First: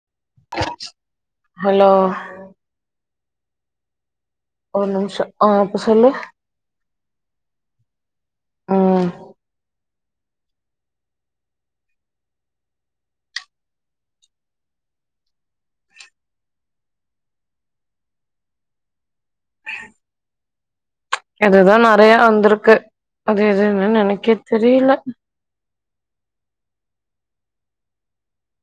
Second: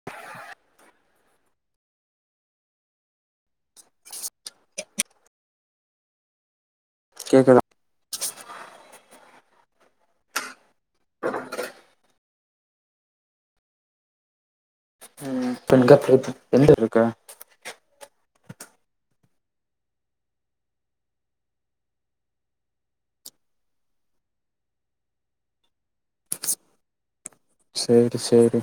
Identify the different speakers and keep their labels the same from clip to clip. Speaker 1: ஆ
Speaker 2: hello ஒரு நிமிஷம் ஆ இப்ப சொல்லு
Speaker 1: கேக்குதா
Speaker 2: அ
Speaker 1: பெண்க எந்த இருக்க
Speaker 2: [unintelligible] அதுதா நெறைய வந்துருக்கு அது எதுனு நெனைக்க தெரியல
Speaker 1: சேரி சேரி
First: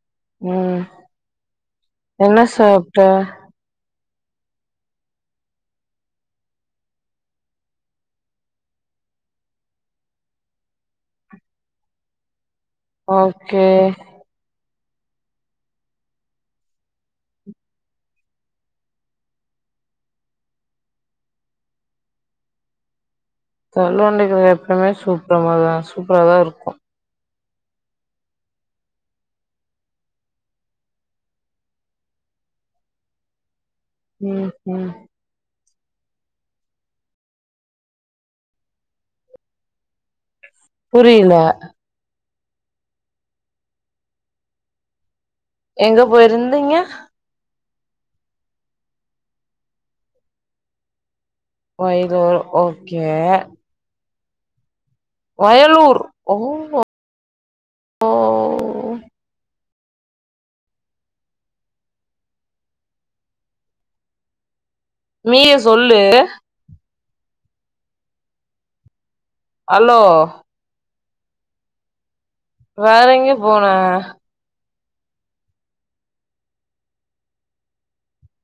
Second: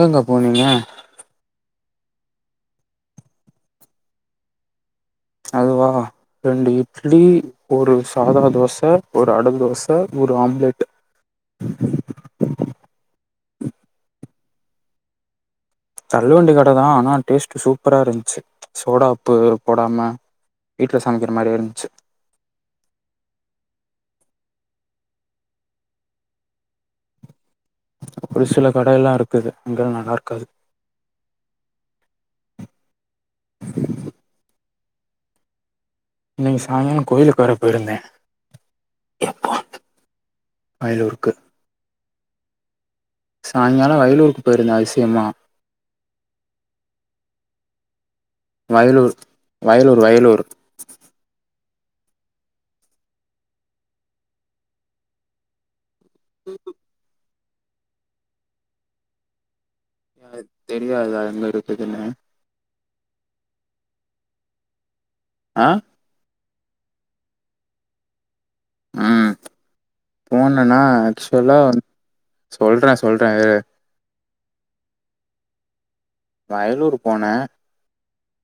Speaker 1: எங்கங்க போனீங்க
Speaker 2: ம் என்ன சாப்ட்ட
Speaker 1: அதுவா ரெண்டு இட்லி ஒரு சாதா தோச ஒரு அட தோச ஒரு ஆம்லெட் [unintelligible]
Speaker 2: ஓகே
Speaker 1: தள்ளு வண்டி கட தா ஆனா டேஸ்ட்டு சூப்பரா இருந்துச்சு சோடா உப்பு போடாம வீட்ல சமைக்கிற மாரியே இருந்துச்சு
Speaker 2: தள்ளு வண்டி கட எப்பமே சூப்பரமாதா சூப்பரா தா இருக்கும்
Speaker 1: ஒரு சில கடைல்லா இருக்குது அங்கல்லா நல்லா இருக்காது
Speaker 2: ம் ம்
Speaker 1: இன்னைக்கு சாயிங்காலம் கோயிலுக்கு வேற போயிருந்த எப்பா
Speaker 2: புரியல
Speaker 1: சாயிங்காலம் வயலூருக்கு போயிருந்த அதிசயமா
Speaker 2: எங்க போயிருந்தீங்க
Speaker 1: வயலூர் வயலூர் வயலூர்
Speaker 2: வயலூர் ஓகே வயலூர் ரொம்பே ஓ
Speaker 1: அது தெரியாத எங்க இருக்குதுன்னு
Speaker 2: நீயே
Speaker 1: ஆ
Speaker 2: சொல்லு
Speaker 1: ம்
Speaker 2: ஹலோ
Speaker 1: சொன்னான ஆக்சுவலா வந் சொல்றே சொல்றே இரு
Speaker 2: ஆ
Speaker 1: வயலூர் போனே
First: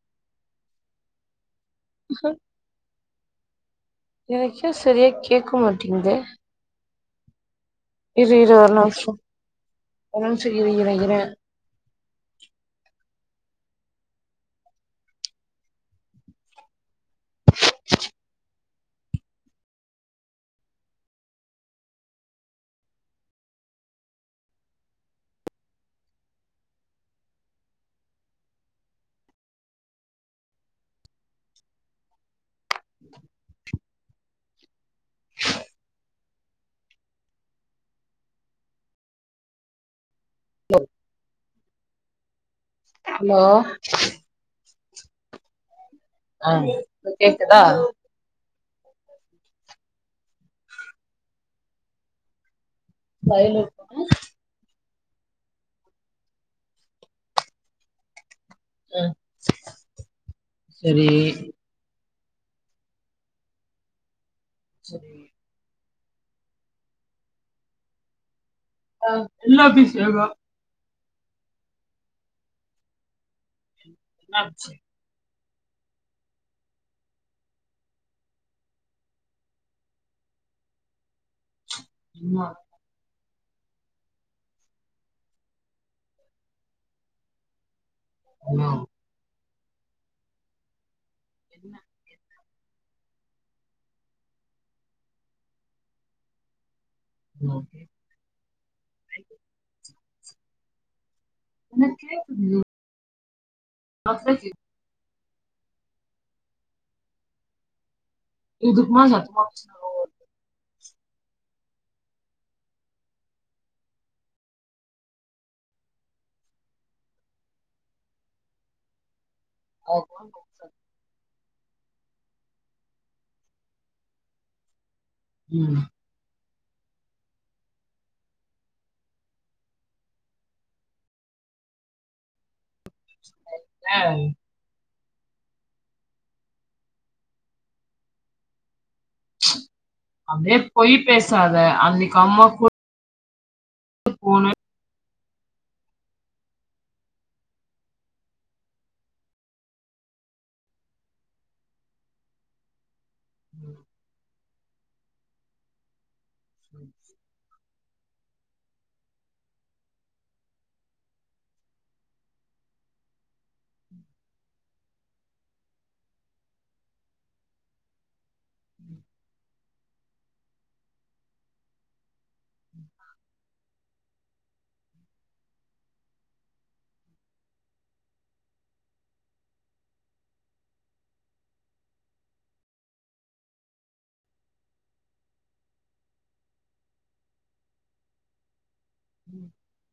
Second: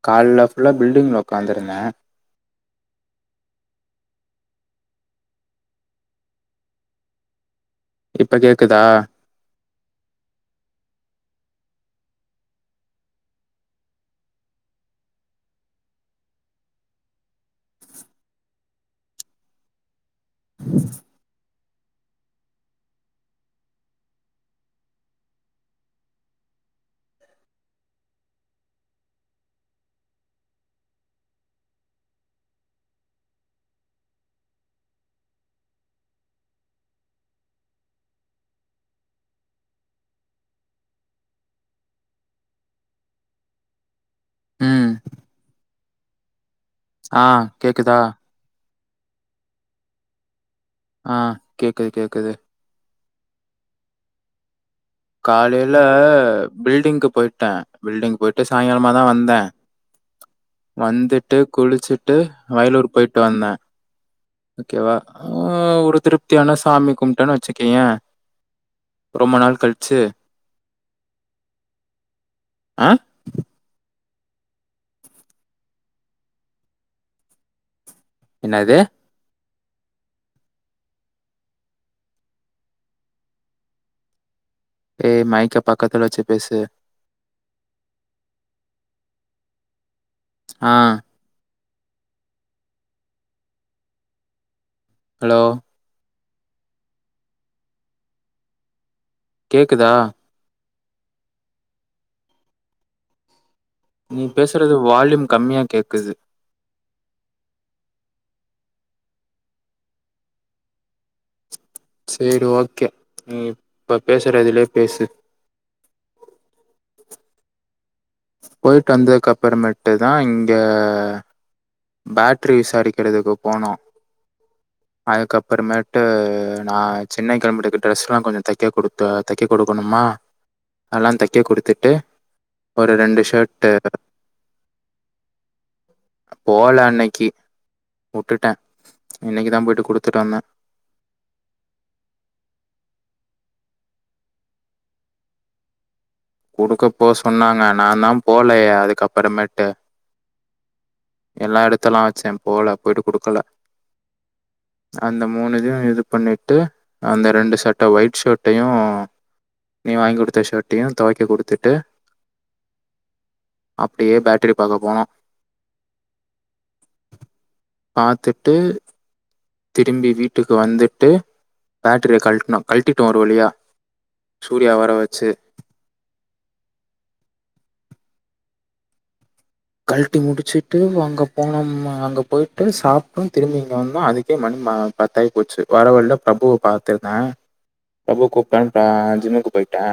Speaker 1: காலைல ஃபுல்லா பில்டிங்கில்ல உக்காந்து இருந்தே
Speaker 2: ஆ ஹா எனக்கு ஏன் சரியா கேட்க மாட்டேங்குது இரு
Speaker 1: இப்ப
Speaker 2: இரு ஒரு
Speaker 1: கேக்குதா?
Speaker 2: நிமிஷ ஒரு நிமிஷ இரு இரு இரு
Speaker 1: [inaudible]
Speaker 2: லோ ஹலோ
Speaker 1: ம்
Speaker 2: ஆ
Speaker 1: ஆ கேக்குதா
Speaker 2: எப்புடி
Speaker 1: ஆ கேக்குது கேக்குது
Speaker 2: வயலூர்
Speaker 1: காலையில பில்டிங்கு போயிட்டே பில்டிங் போயி ட்டு சாயங்காலமா தா
Speaker 2: ம்
Speaker 1: வந்தே
Speaker 2: சரி
Speaker 1: வந்துட்டு குளிச்சுட்டு ட்டு வயலூர் போயிட்டு வந்தே ஓகே வா
Speaker 2: சரி.
Speaker 1: ஆ ஒரு திருப்தியான சாமி கும்பிட்டேன்னு வச்சிக்கேயே
Speaker 2: ஆ மெரினா பீச்
Speaker 1: து ஆ
Speaker 2: என்னாச்சு
Speaker 1: என்னாது
Speaker 2: என்ன
Speaker 1: ஏய் மைக்கா பக்கத்துல வச்சு பேசு
Speaker 2: ஹலோ
Speaker 1: ஆ
Speaker 2: என்ன
Speaker 1: ஹலோ
Speaker 2: ம்
Speaker 1: கேக்குதா
Speaker 2: எனக் கேக்குது
Speaker 1: நீ
Speaker 2: அப்படி கேக்குது.
Speaker 1: பேசுறது வால்யூம் கம்மியாக கேட்குது
Speaker 2: இதுக்கு மேல சத்தமா பேச
Speaker 1: சேரி ஓகே நீ இப்ப பேசுற இதுலயே பேசு போயிடிட்டு வந்ததுக்கு அப்புற மேட்டு தா இங்க பேட்டரி விசாரிக்கிறதுக்கு போனோ
Speaker 2: ம்
Speaker 1: அதுக்கப்புறமேட்டு நா சென்னை கிளம்பறதுக்கு டிரெஸ் எல்லா கொஞ்ச தைக்க கொடுத்த தைக்க கொடுக்கணுமா எல்லாந் தைக்க குடுத்துட்டு ஒரு ரெண்டு ஷர்ட்டு
Speaker 2: ஏ
Speaker 1: போல அன்னைக்கி வுட்டுட்டே இன்னைக்கிதா போயிட்டு குடுத்துட்டு வந்தே
Speaker 2: அப்டியே பொய் பேசாத அன்னைக்கி அம்மா கூ போன்னு
Speaker 1: குடுக்க போ சொன்னாங்க நான்தா போலயே அதுக்கப்புறமேட்டு எல்லா எடுத்தெல்லா வச்சே போல போயிட்டு குடுக்கல
Speaker 2: ம்
Speaker 1: அந்த மூணு இதயு இது பண்ணிட்டு அந்த ரெண்டு சட் ட ஒயிட் ஷர்ட்டையு நீ வாங்கி குடுத்த ஷர்ட்டையு தொவைக்க குடுத்துட்டு அப்டியே பேட்ரி பாக்க போனோ பாத்துட்டு திரும்பி வீட்டுக்கு வந்துட்டு பேட்டரிய கழ்ட்னோ கழ்ட்டிட்டோ ஒரு வழியா சூர்யாவ வர வெச்சு கழ்ட்டி முடிச்சிட்டு அங்க போனோமா அங்க போயி்ட்டு சாப்ட்டோ திரும்பி இங்க வந்தோ அதுக்கே மணி ம பத்தாயிப்போச்சு வர வழில பிரபுவ பாத்திருந்தே பிரபு கூப்ட்டானு ஆ ஜிம்முக்கு போய்ட்டே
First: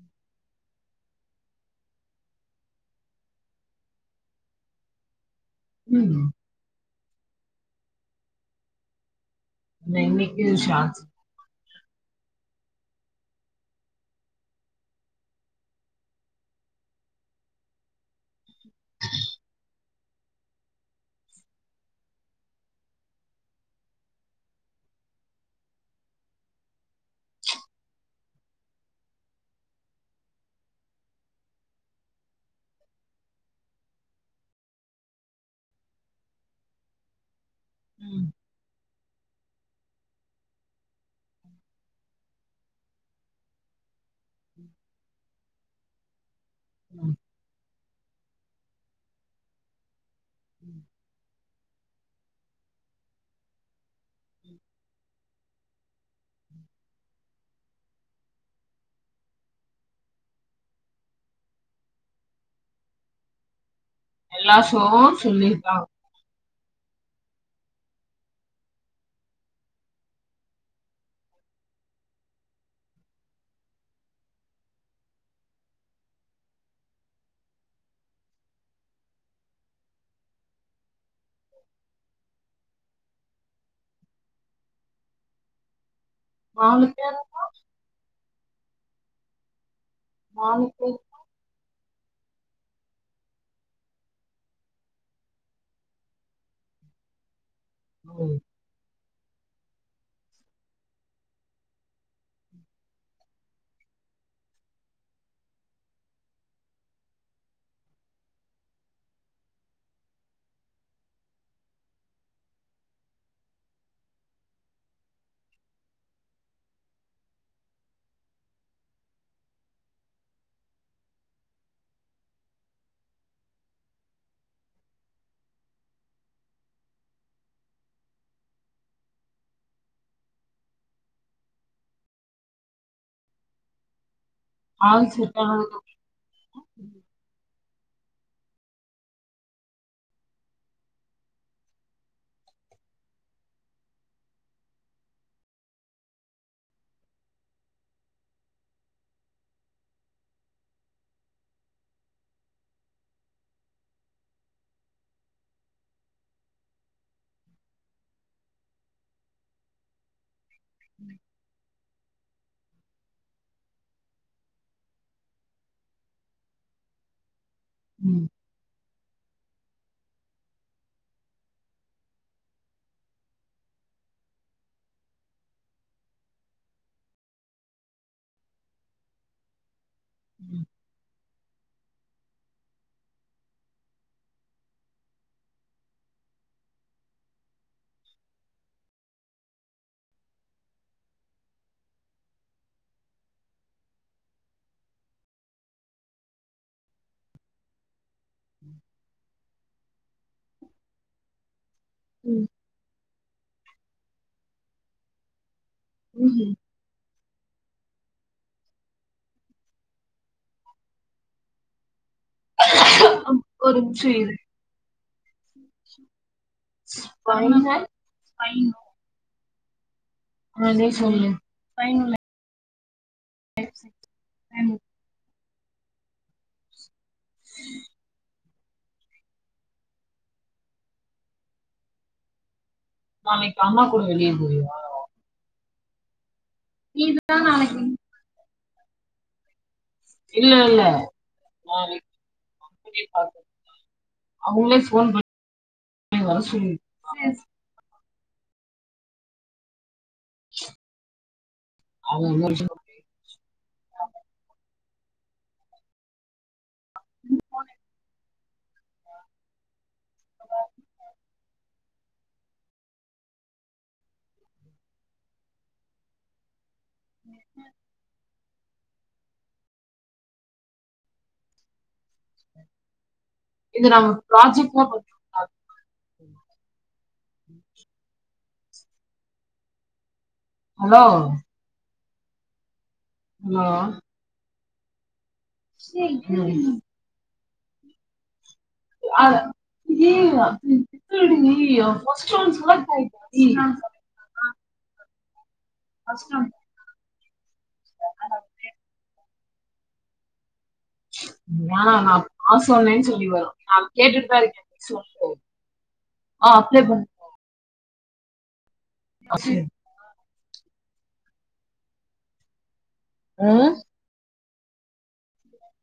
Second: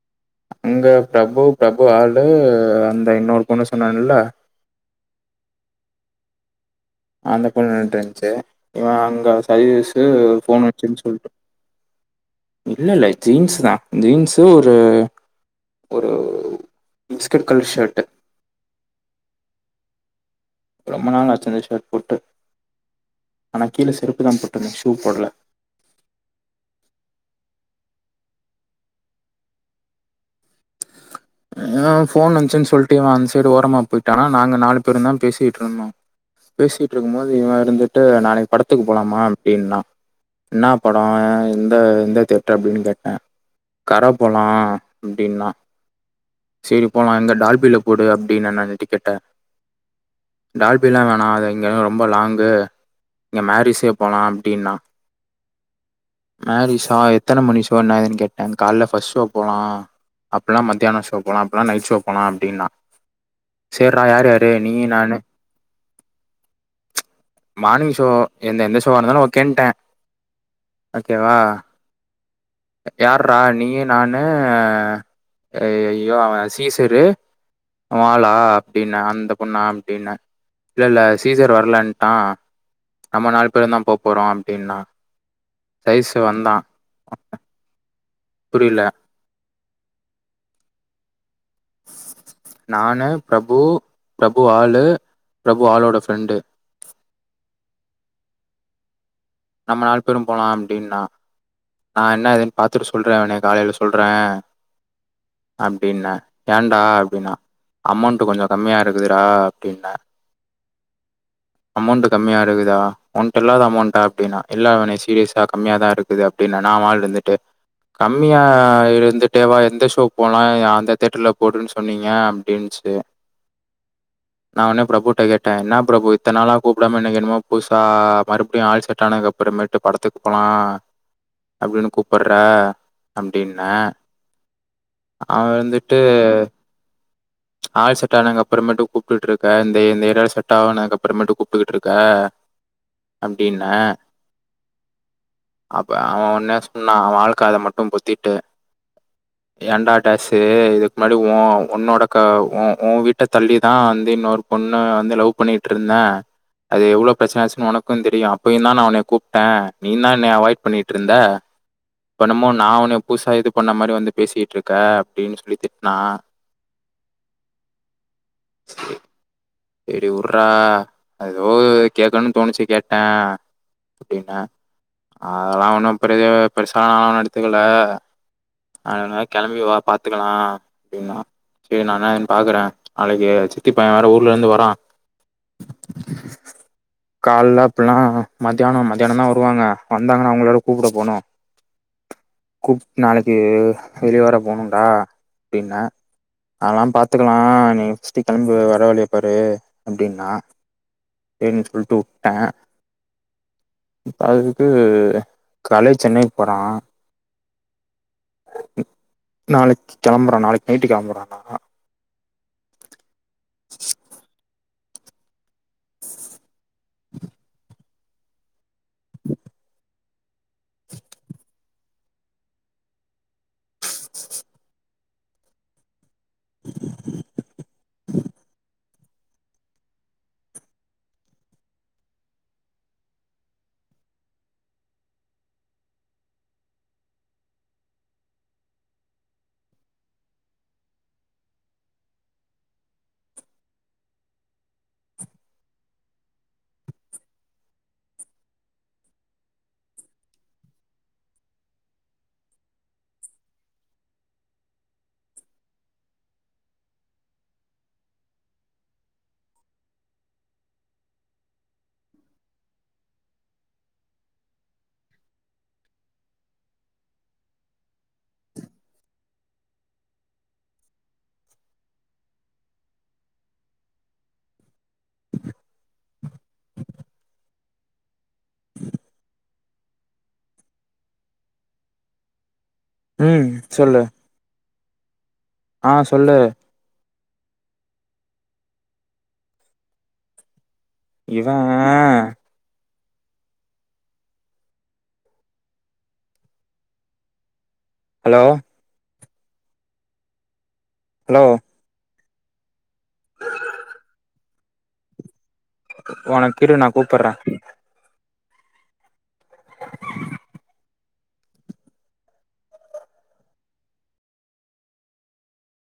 Speaker 2: ம்
Speaker 1: அங்க பிரபு பிரபு ஆளு அந்த இன்னொரு பொண்ணு சொன்னாங்கல்ல
Speaker 2: ம்
Speaker 1: அந்த பொண்ணு நின்னுட்ருந்துச்சு இவ அங்க சதீஸு
Speaker 2: இன்னைக்கு
Speaker 1: ஃபோன்
Speaker 2: ஷான்ஸ்
Speaker 1: வந்ச்சுனு சொல்ட்டு இல்ல இல்ல ஜீன்ஸுதா ஜீன்ஸு ஒரு ஒரு பிஸ்கட் கலர் ஷர்ட்டு ரொம்ப நாளாச்சு அந்த ஷர்ட் போட்டு ஆனா கீழ செருப்புதா போட்ருந்தே ஷூ போடல ஆ ஃபோன் வந்ச்சுன்னு சொல்ட்டு இவ அந்த சைடு ஓரமா போயிட்டா நாங்க நாலு பேருந்தா பேசிட்ருந்தோ பேசிட்ருக்கும் போது இவ இருந்துட்டு நாளைக்கி படத்துக்கு போலாமா அப்டின்னா என்னா படோ எந்த எந்த தேட்ரு அப்டின்னு கேட்டே கர போலா அப்டின்னா செரி போலா இந்த டால்பில போடு அப்டின்னே நானு டிக்கெட்ட டால்பிலா வேணா அது இங்கல்லா ரொம்ப லாங்கு இங்க மேரிஸே போலா அப்டின்னா மேரீஸா எத்தன மணி ஷோ என்ன ஏதுன்னு கேட்டே கால்ல ஃபர்ஸ்ட் ஷோ போலா இல்லனா மத்யான ஷோ போலா அப்டில்லனா நைட் ஷோ போலா அப்டின்னா சேர்றா யார் யாரு
Speaker 2: எல்லா
Speaker 1: நீயி
Speaker 2: ஷோவும்
Speaker 1: நானு
Speaker 2: சொல்லிருக்காங்க
Speaker 1: மானிங் ஷோ எந்த எந்த ஷோவா இருந்தாலு ஓகேன்ட்டே ஓகேவா யார்றா நீயி நானு ஆ இவ அவ சீசரு உன் ஆளா அப்டின்னே அந்த பொண்ணா அப்டின்னே இல்ல இல்ல சீசர் வரலன்ட்டா நம்ம நாலு பேருந்தா போப்போறோ அப்டின்னா சதீஸு வந்த
Speaker 2: நாலு பேரா
Speaker 1: புரியல
Speaker 2: நாலு பேரு
Speaker 1: நானு பிரபு பிரபு ஆளு பிரபு ஆளோட ஃப்ரெண்டு
Speaker 2: ம்
Speaker 1: நம்ம நாலு பேரு போலா அப்டின்னா நா என்ன இதுன் பாத்துட்டு சொல்றே உன காலையில சொல்றே அப்டின்ன ஏன்டா அப்டின்னா அமௌண்டு கொஞ்சோ கம்மியா இருக்குதுடா அப்டின்ன அமௌண்ட் கம்மிய இருக்குதா உன்ட்ட இல்லாத அமௌண்டா அப்டின்னா இல்ல இவனே சீரியஸா கம்மியாதா இருக்குது அ ப்டின்னானா அவே ஆள் வந்துட்டு கம்மியா இருந்துட்டேவா எந்த ஷோ போலா அந்த தேட்டர்ல போடுன் சொன்னீங்க அப்டின்னுச்சு நா அனே பிரபுட்ட கேட்டே இன்னா பிரபு இத்தன் நாளா கூப்டாம இன்னைக் என்னமோ புதுசா மறுப்டியு ஆள் செட்டானதுக் அப்புறமே ட்டு படத்துக்கு போலா அப்டினு கூப்புற்ற அப்டின்ன
Speaker 2: ஆள் செட்
Speaker 1: அவே
Speaker 2: ஆனதுக்கு
Speaker 1: வந்துட்டு ஆள் செட்டானகப்புறமேட்டு கூப்டுட்ருக்க இந்த ஏ இந்த ஏரியால செட்டாவனாக்க அப்புறமேட்டு கூப்டுகிட்ருக்க அப்டின்ன அவ ஒன்னே சொன்னா அவ ஆள் காத மட்டு பொத்திட்டு ஏண்டா டேஷு இதுக் முன்னாடி உ உன்னோட க உ உ வீட்ட தள்ளிதா வந்து இன்னொரு பொண்ண வந்து லவ் பண்ணிட்டுருந்தே அது எவ்ளோ ப்ரெச்சன ஆச்சுனு உனக்குந் தெரியு அப்பயுந்தா நா உனய கூப்ட்டே நீ தா என்னய அவாய்ட் பண் ட்டுருந்தா இப் என்னமோ நா உன்னய புதுசா இது பண்ண மாரி வந்து பேசிட்ருக்கே அப்டினு சொல்லி திட்னா
Speaker 2: ம்
Speaker 1: செரி உர்ரா எதோ இது கேக்கணுனு தோணுச்சு கேட்டே அப்டின்ன அதெல்லா ஒன்னு பெரிய பெருசா நாலா ஒன்னு எடுத்துக்கல அதனால் கெளம்பி வா பாத் துக்கலா அப்டின்னா சேரி நா இன்ன ஏதுன் பாக்குறே நாளைக்கி சித்தி பையன் வேற ஊ ர்லேந்து வரா கால்ல அப்பில்னா மத்தியானம் மத்தியானந்தா வருவாங்க வந்தாங்கன்னா அவுங்கள வேற கூப்புட போணு கூப் நாளைக்கு வெளிய வேற போணுன்டா அப்டின்ன அதெலா பாத்துக்கலா நீ த்திக் கெளம்பி வர வழிய பாரு அப்டின்னா செரினு சொல்ட்டு வுட்டே இப்ப அதுக்கு கலை சென்னைக் போறா நாளைக் கெளம்புறா நாளைக் நைட்டு கெளம்புறானா
Speaker 2: ஒரு நிம்ஷோ இரு [unintelligible] ஆ நீ சொல்லு ஃபைனலு வெப்சைட் [unintelligible] நாளைக் அம்மா கூட வெளிய போவியா நீ இதுதா நாளைக்கு இல்ல இல்ல நாளைக் வீடியோ கால் [unintelligible] அவுங்களே ஃபோன் பண்ணி வர சொல்லிருக்காங்க அவுங்க [unintelligible] [unintelligible] உம் இது நாம ப்ராஜெக்ட் பண்ணு ம் ஹலோ
Speaker 1: ம்
Speaker 2: ஹலோ
Speaker 1: சொல்லு ஆ சொல்லு
Speaker 2: [unintelligible]
Speaker 1: இவன்
Speaker 2: [unintelligible] கஷ்டம்
Speaker 1: ஹலோ ஹலோ
Speaker 2: நான் நா சொன்னேன்னு சொல்லி வரு நா கேட்டுட்தா இருக்கே சொல்ல
Speaker 1: உனக்கு கிரு நா கூப்பர்றே
Speaker 2: ஆ சேர் அஹ்